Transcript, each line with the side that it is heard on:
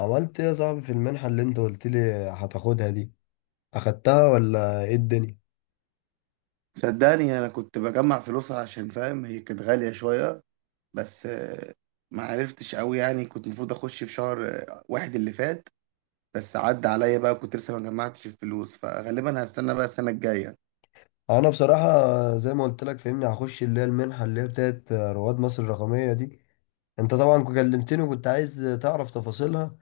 left: عملت ايه يا صاحبي في المنحة اللي انت قلت لي هتاخدها دي؟ اخدتها ولا ايه الدنيا؟
right: صدقني انا كنت بجمع فلوس عشان فاهم، هي كانت غالية شوية. بس ما عرفتش قوي. يعني كنت المفروض اخش في شهر واحد اللي فات، بس عدى عليا بقى، كنت لسه ما جمعتش الفلوس، فغالبا هستنى بقى السنة الجاية.
left: انا بصراحة زي ما قلت لك فهمني هخش اللي هي المنحة اللي هي بتاعت رواد مصر الرقمية دي. انت طبعا كلمتني وكنت عايز تعرف تفاصيلها،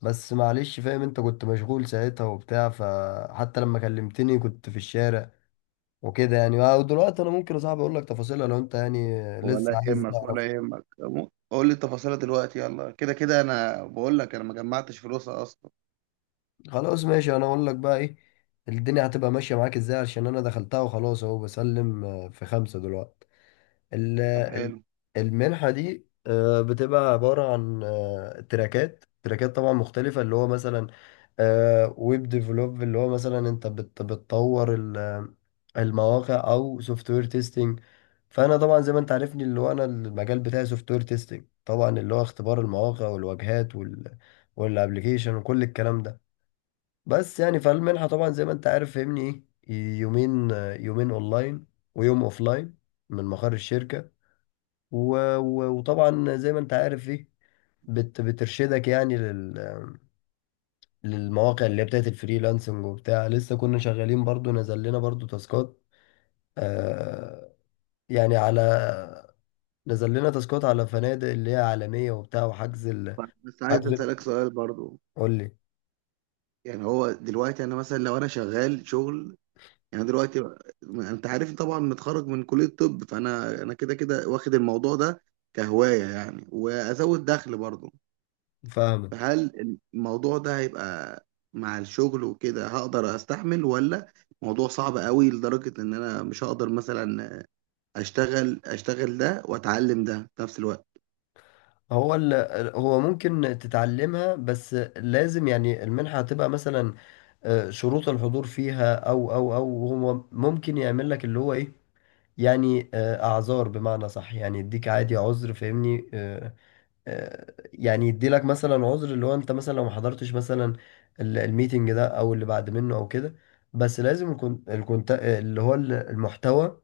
left: بس معلش فاهم انت كنت مشغول ساعتها وبتاع، فحتى لما كلمتني كنت في الشارع وكده يعني. ودلوقتي انا ممكن يا صاحبي اقول لك تفاصيلها لو انت يعني
right: ولا
left: لسه عايز
right: يهمك
left: تعرف.
right: ولا يهمك، قول لي التفاصيل دلوقتي يلا، كده كده انا بقول لك انا ما جمعتش فلوسها اصلا.
left: خلاص ماشي، انا اقول لك بقى ايه الدنيا هتبقى ماشيه معاك ازاي، عشان انا دخلتها وخلاص اهو بسلم في خمسه دلوقتي. ال-
right: طب
left: ال-
right: حلو.
left: المنحه دي بتبقى عباره عن تراكات طبعا مختلفه، اللي هو مثلا ويب ديفلوب اللي هو مثلا انت بتطور المواقع او سوفت وير تيستنج. فانا طبعا زي ما انت عارفني اللي هو انا المجال بتاعي سوفت وير تيستنج، طبعا اللي هو اختبار المواقع والواجهات والابلكيشن وكل الكلام ده. بس يعني فالمنحة طبعا زي ما انت عارف فهمني ايه، يومين، يومين اونلاين ويوم اوفلاين من مقر الشركة. و... وطبعا زي ما انت عارف ايه، بترشدك يعني للمواقع اللي هي بتاعت الفريلانسنج وبتاع. لسه كنا شغالين برضو، نزل لنا برضو تاسكات، آه، يعني على، نزل لنا تاسكات على فنادق اللي هي عالمية وبتاع، وحجز
right: طب بس عايز
left: حجز.
right: اسالك سؤال برضو،
left: قول لي،
right: يعني هو دلوقتي انا مثلا لو انا شغال شغل، يعني دلوقتي انت عارفني طبعا متخرج من كلية الطب، فانا كده كده واخد الموضوع ده كهواية يعني، وازود دخل برضه.
left: فاهمك.
right: فهل الموضوع ده هيبقى مع الشغل وكده هقدر استحمل، ولا موضوع صعب قوي لدرجة ان انا مش هقدر مثلا اشتغل ده واتعلم ده في نفس الوقت؟
left: هو ال... هو ممكن تتعلمها، بس لازم يعني المنحة هتبقى مثلا شروط الحضور فيها او هو ممكن يعمل لك اللي هو ايه، يعني اعذار، بمعنى صح يعني يديك عادي عذر فاهمني، يعني يدي لك مثلا عذر اللي هو انت مثلا لو ما حضرتش مثلا الميتنج ده او اللي بعد منه او كده. بس لازم يكون الكونت اللي هو المحتوى،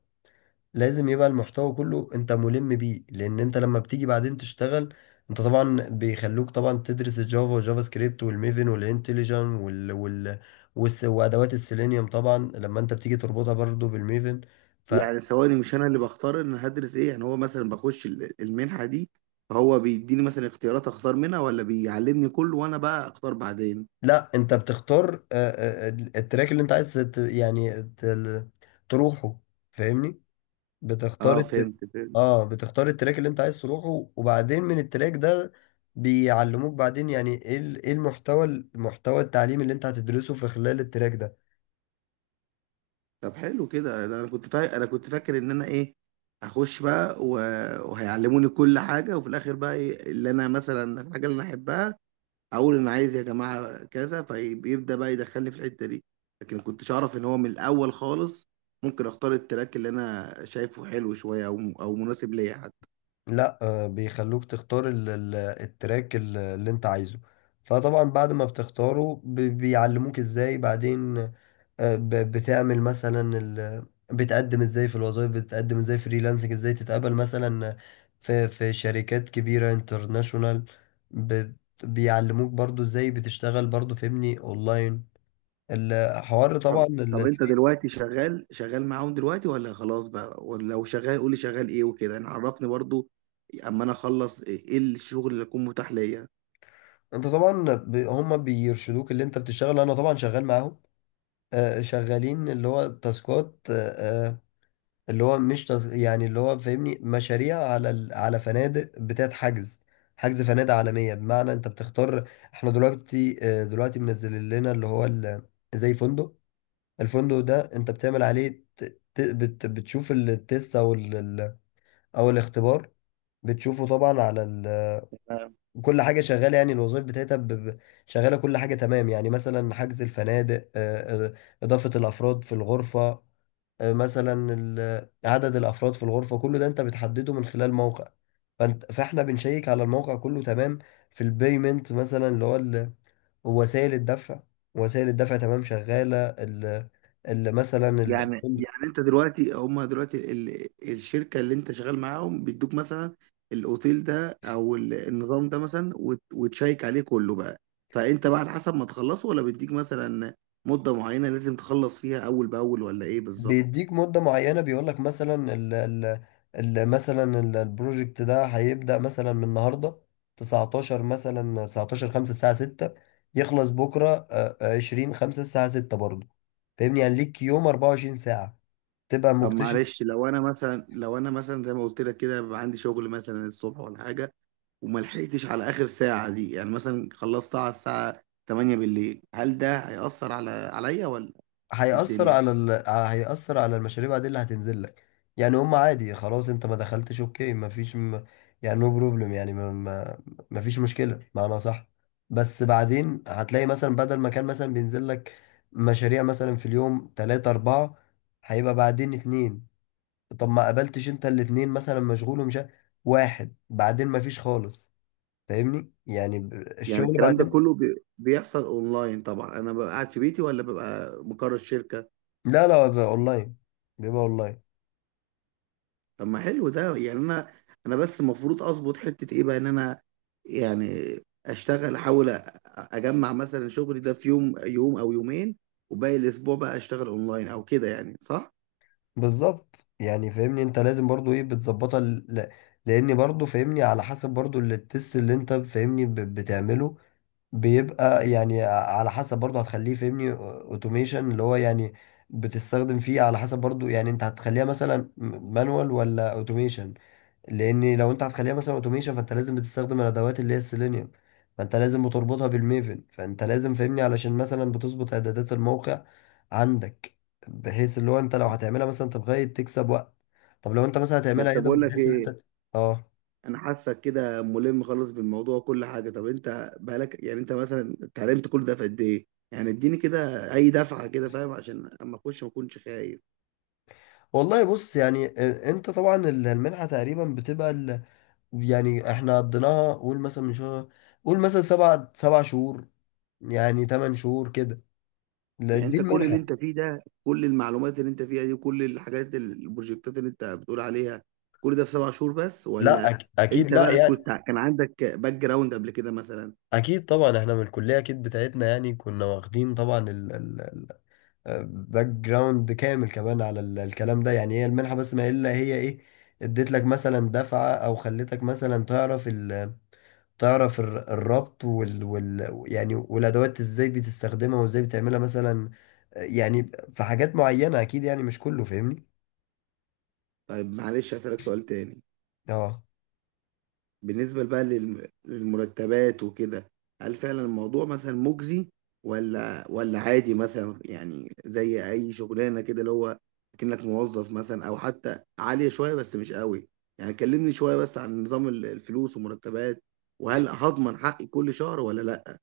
left: لازم يبقى المحتوى كله انت ملم بيه، لان انت لما بتيجي بعدين تشتغل انت طبعا بيخلوك طبعا تدرس الجافا والجافا سكريبت والميفن والانتليجن وادوات السيلينيوم، طبعا لما انت بتيجي تربطها برضو بالميفن. فلا،
right: يعني ثواني، مش انا اللي بختار ان هدرس ايه؟ يعني هو مثلا بخش المنحة دي، فهو بيديني مثلا اختيارات اختار منها، ولا بيعلمني كله وانا بقى اختار بعدين؟
left: انت بتختار التراك اللي انت عايز يعني تروحه، فاهمني. بتختار
right: اه
left: الت...
right: فهمت فهمت.
left: اه بتختار التراك اللي انت عايز تروحه، وبعدين من التراك ده بيعلموك بعدين يعني ايه ايه المحتوى، المحتوى التعليمي اللي انت هتدرسه في خلال التراك ده.
right: طب حلو كده. ده انا كنت، طيب انا كنت فاكر ان انا ايه، هخش بقى وهيعلموني كل حاجه، وفي الاخر بقى إيه اللي انا مثلا الحاجه اللي انا احبها اقول انا عايز يا جماعه كذا، فبيبدا بقى يدخلني في الحته دي. لكن كنتش اعرف ان هو من الاول خالص ممكن اختار التراك اللي انا شايفه حلو شويه او مناسب ليا حتى.
left: لا آه بيخلوك تختار التراك اللي انت عايزه، فطبعا بعد ما بتختاره بيعلموك ازاي بعدين بتعمل مثلا بتقدم ازاي في الوظائف، بتقدم ازاي فريلانسنج، ازاي تتقبل مثلا في في شركات كبيرة انترناشونال. بت... بيعلموك برضو ازاي بتشتغل برضو فهمني اونلاين الحوار، طبعا
right: طب طب، انت
left: الفري.
right: دلوقتي شغال شغال معاهم دلوقتي ولا خلاص بقى؟ ولا لو شغال قولي شغال ايه وكده يعني، عرفني برضو اما انا اخلص ايه إيه الشغل اللي يكون متاح ليا.
left: انت طبعا هم بيرشدوك اللي انت بتشتغل، انا طبعا شغال معاهم شغالين اللي هو تاسكات اللي هو مش تص... يعني اللي هو فاهمني مشاريع على على فنادق بتاعت حجز، حجز فنادق عالمية. بمعنى انت بتختار، احنا دلوقتي دلوقتي منزل لنا اللي هو زي فندق، الفندق ده انت بتعمل عليه بتشوف التيست او او الاختبار، بتشوفه طبعا على كل حاجة شغالة يعني، الوظائف بتاعتها شغالة، كل حاجة تمام يعني مثلا حجز الفنادق إضافة الأفراد في الغرفة، مثلا عدد الافراد في الغرفه كله ده انت بتحدده من خلال موقع، فاحنا بنشيك على الموقع كله تمام. في البيمنت مثلا اللي هو وسائل الدفع، وسائل الدفع تمام شغاله مثلا
right: يعني
left: تمام.
right: يعني انت دلوقتي هم دلوقتي الشركه اللي انت شغال معاهم بيدوك مثلا الاوتيل ده او النظام ده مثلا وتشيك عليه كله بقى، فانت بقى على حسب ما تخلصه، ولا بيديك مثلا مده معينه لازم تخلص فيها اول باول، ولا ايه بالظبط؟
left: بيديك مدة معينة، بيقولك مثلا ال ال ال مثلا البروجكت ده هيبدأ مثلا من النهاردة 19 مثلا 19 5 الساعة 6، يخلص بكرة 20 5 الساعة 6 برضه. فاهمني يعني ليك يوم 24 ساعة تبقى
right: طب
left: مكتشف.
right: معلش، لو انا مثلا، لو انا مثلا زي ما قلت لك كده، بيبقى عندي شغل مثلا الصبح ولا حاجه، وما لحقتش على اخر ساعه دي، يعني مثلا خلصتها على الساعه 8 بالليل، هل ده هيأثر على عليا ولا إيه الدنيا؟
left: هيأثر على المشاريب عادي اللي هتنزل لك. يعني هم عادي خلاص انت ما دخلتش، اوكي، ما فيش م... يعني نو بروبلم يعني ما فيش مشكلة، معنى صح. بس بعدين هتلاقي مثلا بدل ما كان مثلا بينزل لك مشاريع مثلا في اليوم تلاتة أربعة، هيبقى بعدين اتنين. طب ما قابلتش انت الاتنين مثلا مشغول واحد، بعدين ما فيش خالص، فاهمني. يعني
right: يعني
left: الشغل
right: الكلام ده
left: بعدين.
right: كله بيحصل اونلاين طبعا؟ انا ببقى قاعد في بيتي ولا ببقى مقر الشركه؟
left: لا لا بيبقى اونلاين، بيبقى اونلاين.
right: طب ما حلو ده يعني. انا بس المفروض اظبط حته ايه بقى، ان انا يعني اشتغل، احاول اجمع مثلا شغلي ده في يوم يوم او يومين، وباقي الاسبوع بقى اشتغل اونلاين او كده يعني، صح؟
left: بالظبط يعني فاهمني، انت لازم برضو ايه بتظبطها لان برضو فاهمني على حسب برضو التست اللي انت فاهمني بتعمله، بيبقى يعني على حسب برضو هتخليه فاهمني اوتوميشن اللي هو يعني بتستخدم فيه. على حسب برضو يعني انت هتخليها مثلا مانوال ولا اوتوميشن، لان لو انت هتخليها مثلا اوتوميشن فانت لازم بتستخدم الادوات اللي هي السيلينيوم، فانت لازم بتربطها بالميفن، فانت لازم فاهمني علشان مثلا بتظبط اعدادات الموقع عندك، بحيث اللي هو انت لو هتعملها مثلا تلغاية تكسب وقت. طب لو انت مثلا هتعملها
right: بس
left: يدوي
right: بقول لك
left: بحيث ان
right: ايه،
left: انت اه،
right: انا حاسك كده ملم خالص بالموضوع وكل حاجه. طب انت بقالك يعني، انت مثلا اتعلمت كل ده في قد ايه؟ يعني اديني كده اي دفعه كده فاهم، عشان اما اخش ما اكونش خايف.
left: والله بص يعني انت طبعا المنحة تقريبا يعني احنا قضيناها قول مثلا من شهر، قول مثلا سبع شهور يعني ثمان شهور كده. لا،
right: يعني
left: دي
right: انت كل اللي
left: المنحة.
right: انت فيه ده، كل المعلومات اللي انت فيها دي وكل الحاجات البروجكتات اللي انت بتقول عليها، كل ده في 7 شهور بس،
left: لا
right: ولا
left: أك...
right: انت
left: اكيد لا
right: بقى
left: يعني.
right: كنت كان عندك باك جراوند قبل كده مثلا؟
left: اكيد طبعا احنا من الكليه اكيد بتاعتنا يعني كنا واخدين طبعا الباك جراوند كامل كمان على الكلام ده. يعني هي المنحه بس ما الا هي ايه، اديت لك مثلا دفعه، او خلتك مثلا تعرف تعرف الربط وال, وال يعني والادوات ازاي بتستخدمها وازاي بتعملها مثلا يعني. في حاجات معينه اكيد، يعني مش كله فاهمني.
right: طيب معلش هسألك سؤال تاني.
left: اه
right: بالنسبة بقى للمرتبات وكده، هل فعلا الموضوع مثلا مجزي، ولا عادي مثلا يعني زي أي شغلانة كده، اللي هو كأنك موظف مثلا، أو حتى عالية شوية بس مش قوي؟ يعني كلمني شوية بس عن نظام الفلوس ومرتبات، وهل هضمن حقي كل شهر ولا لا؟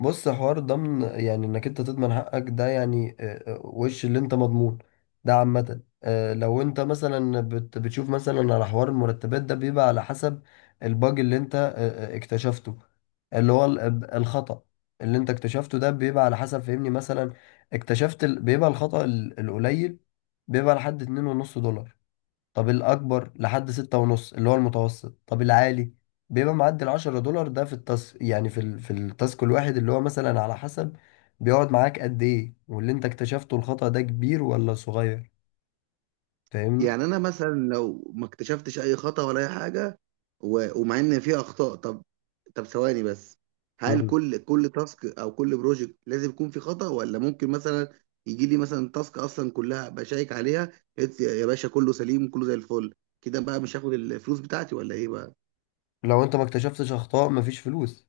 left: بص، حوار ضمن يعني انك انت تضمن حقك ده، يعني وش اللي انت مضمون، ده عامة لو انت مثلا بتشوف مثلا على حوار المرتبات ده بيبقى على حسب الباج اللي انت اكتشفته اللي هو الخطأ اللي انت اكتشفته ده بيبقى على حسب فهمني مثلا اكتشفت بيبقى الخطأ القليل بيبقى لحد اتنين ونص دولار. طب الأكبر لحد ستة ونص اللي هو المتوسط. طب العالي بيبقى معدي العشرة دولار ده في التاس يعني في التاسك الواحد اللي هو مثلا على حسب بيقعد معاك قد إيه، واللي أنت اكتشفته الخطأ ده كبير ولا صغير، فاهمني؟
right: يعني انا مثلا لو ما اكتشفتش اي خطأ ولا اي حاجه، ومع ان في اخطاء، طب، طب ثواني بس، هل
left: مم.
right: كل كل تاسك او كل بروجكت لازم يكون في خطأ، ولا ممكن مثلا يجي لي مثلا تاسك اصلا كلها بشيك عليها، قلت يا يا باشا كله سليم كله زي الفل، كده بقى مش هاخد الفلوس بتاعتي ولا ايه بقى؟
left: لو أنت ما اكتشفتش أخطاء مفيش فلوس.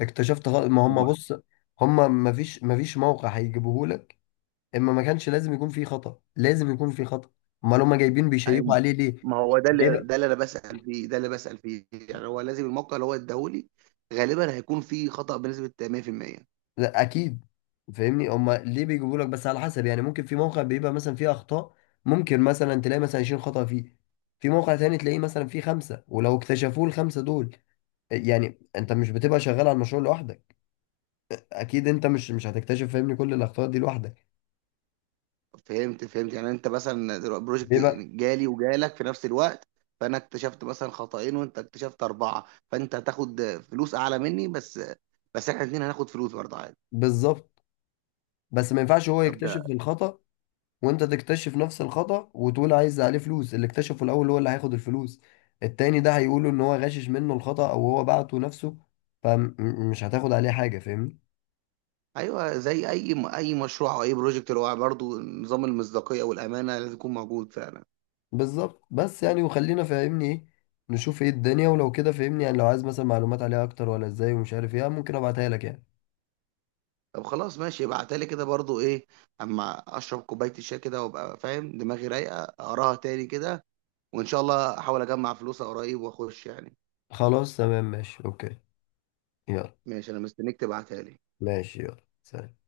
left: ما
right: ما
left: هم
right: هو،
left: بص، مفيش موقع هيجيبهولك. إما ما كانش لازم يكون فيه خطأ، لازم يكون فيه خطأ، أمال هم جايبين بيشيكوا
right: ايوه،
left: عليه
right: ما هو ده اللي، ده
left: ليه؟
right: اللي انا بسأل فيه، ده اللي بسأل فيه، يعني هو لازم الموقع اللي هو اداهولي غالبا هيكون فيه خطأ بنسبة 100%؟
left: لا اكيد، فاهمني هما ليه بيجيبوا لك، بس على حسب يعني ممكن في موقع بيبقى مثلا فيه اخطاء ممكن مثلا تلاقي مثلا 20 خطأ فيه، في موقع تاني تلاقيه مثلا فيه خمسة، ولو اكتشفوه الخمسة دول يعني انت مش بتبقى شغال على المشروع لوحدك، اكيد انت مش هتكتشف فاهمني كل الاخطاء دي لوحدك.
right: فهمت فهمت. يعني انت مثلا دلوقتي بروجكت
left: بيبقى
right: جالي وجالك في نفس الوقت، فانا اكتشفت مثلا خطأين وانت اكتشفت اربعه، فانت هتاخد فلوس اعلى مني، بس احنا الاثنين هناخد فلوس برضه عادي؟
left: بالظبط. بس ما ينفعش هو
right: طب
left: يكتشف
right: ده،
left: الخطأ وانت تكتشف نفس الخطأ وتقول عايز عليه فلوس، اللي اكتشفه الاول هو اللي هياخد الفلوس، التاني ده هيقوله ان هو غاشش منه الخطأ او هو بعته نفسه فمش هتاخد عليه حاجة، فاهمني.
right: ايوه، زي اي اي مشروع او اي بروجكت، اللي هو برضه نظام المصداقيه والامانه لازم يكون موجود فعلا.
left: بالظبط. بس يعني وخلينا فاهمني ايه نشوف ايه الدنيا، ولو كده فاهمني يعني لو عايز مثلا معلومات عليها اكتر ولا ازاي ومش عارف ايه ممكن ابعتها لك يعني.
right: طب خلاص ماشي، ابعتلي كده برضه ايه، اما اشرب كوبايه الشاي كده وابقى فاهم، دماغي رايقه اقراها تاني كده، وان شاء الله احاول اجمع فلوسها قريب واخش يعني.
left: خلاص تمام ماشي اوكي، يلا.
right: ماشي انا مستنيك تبعتها لي.
left: ماشي يلا سلام.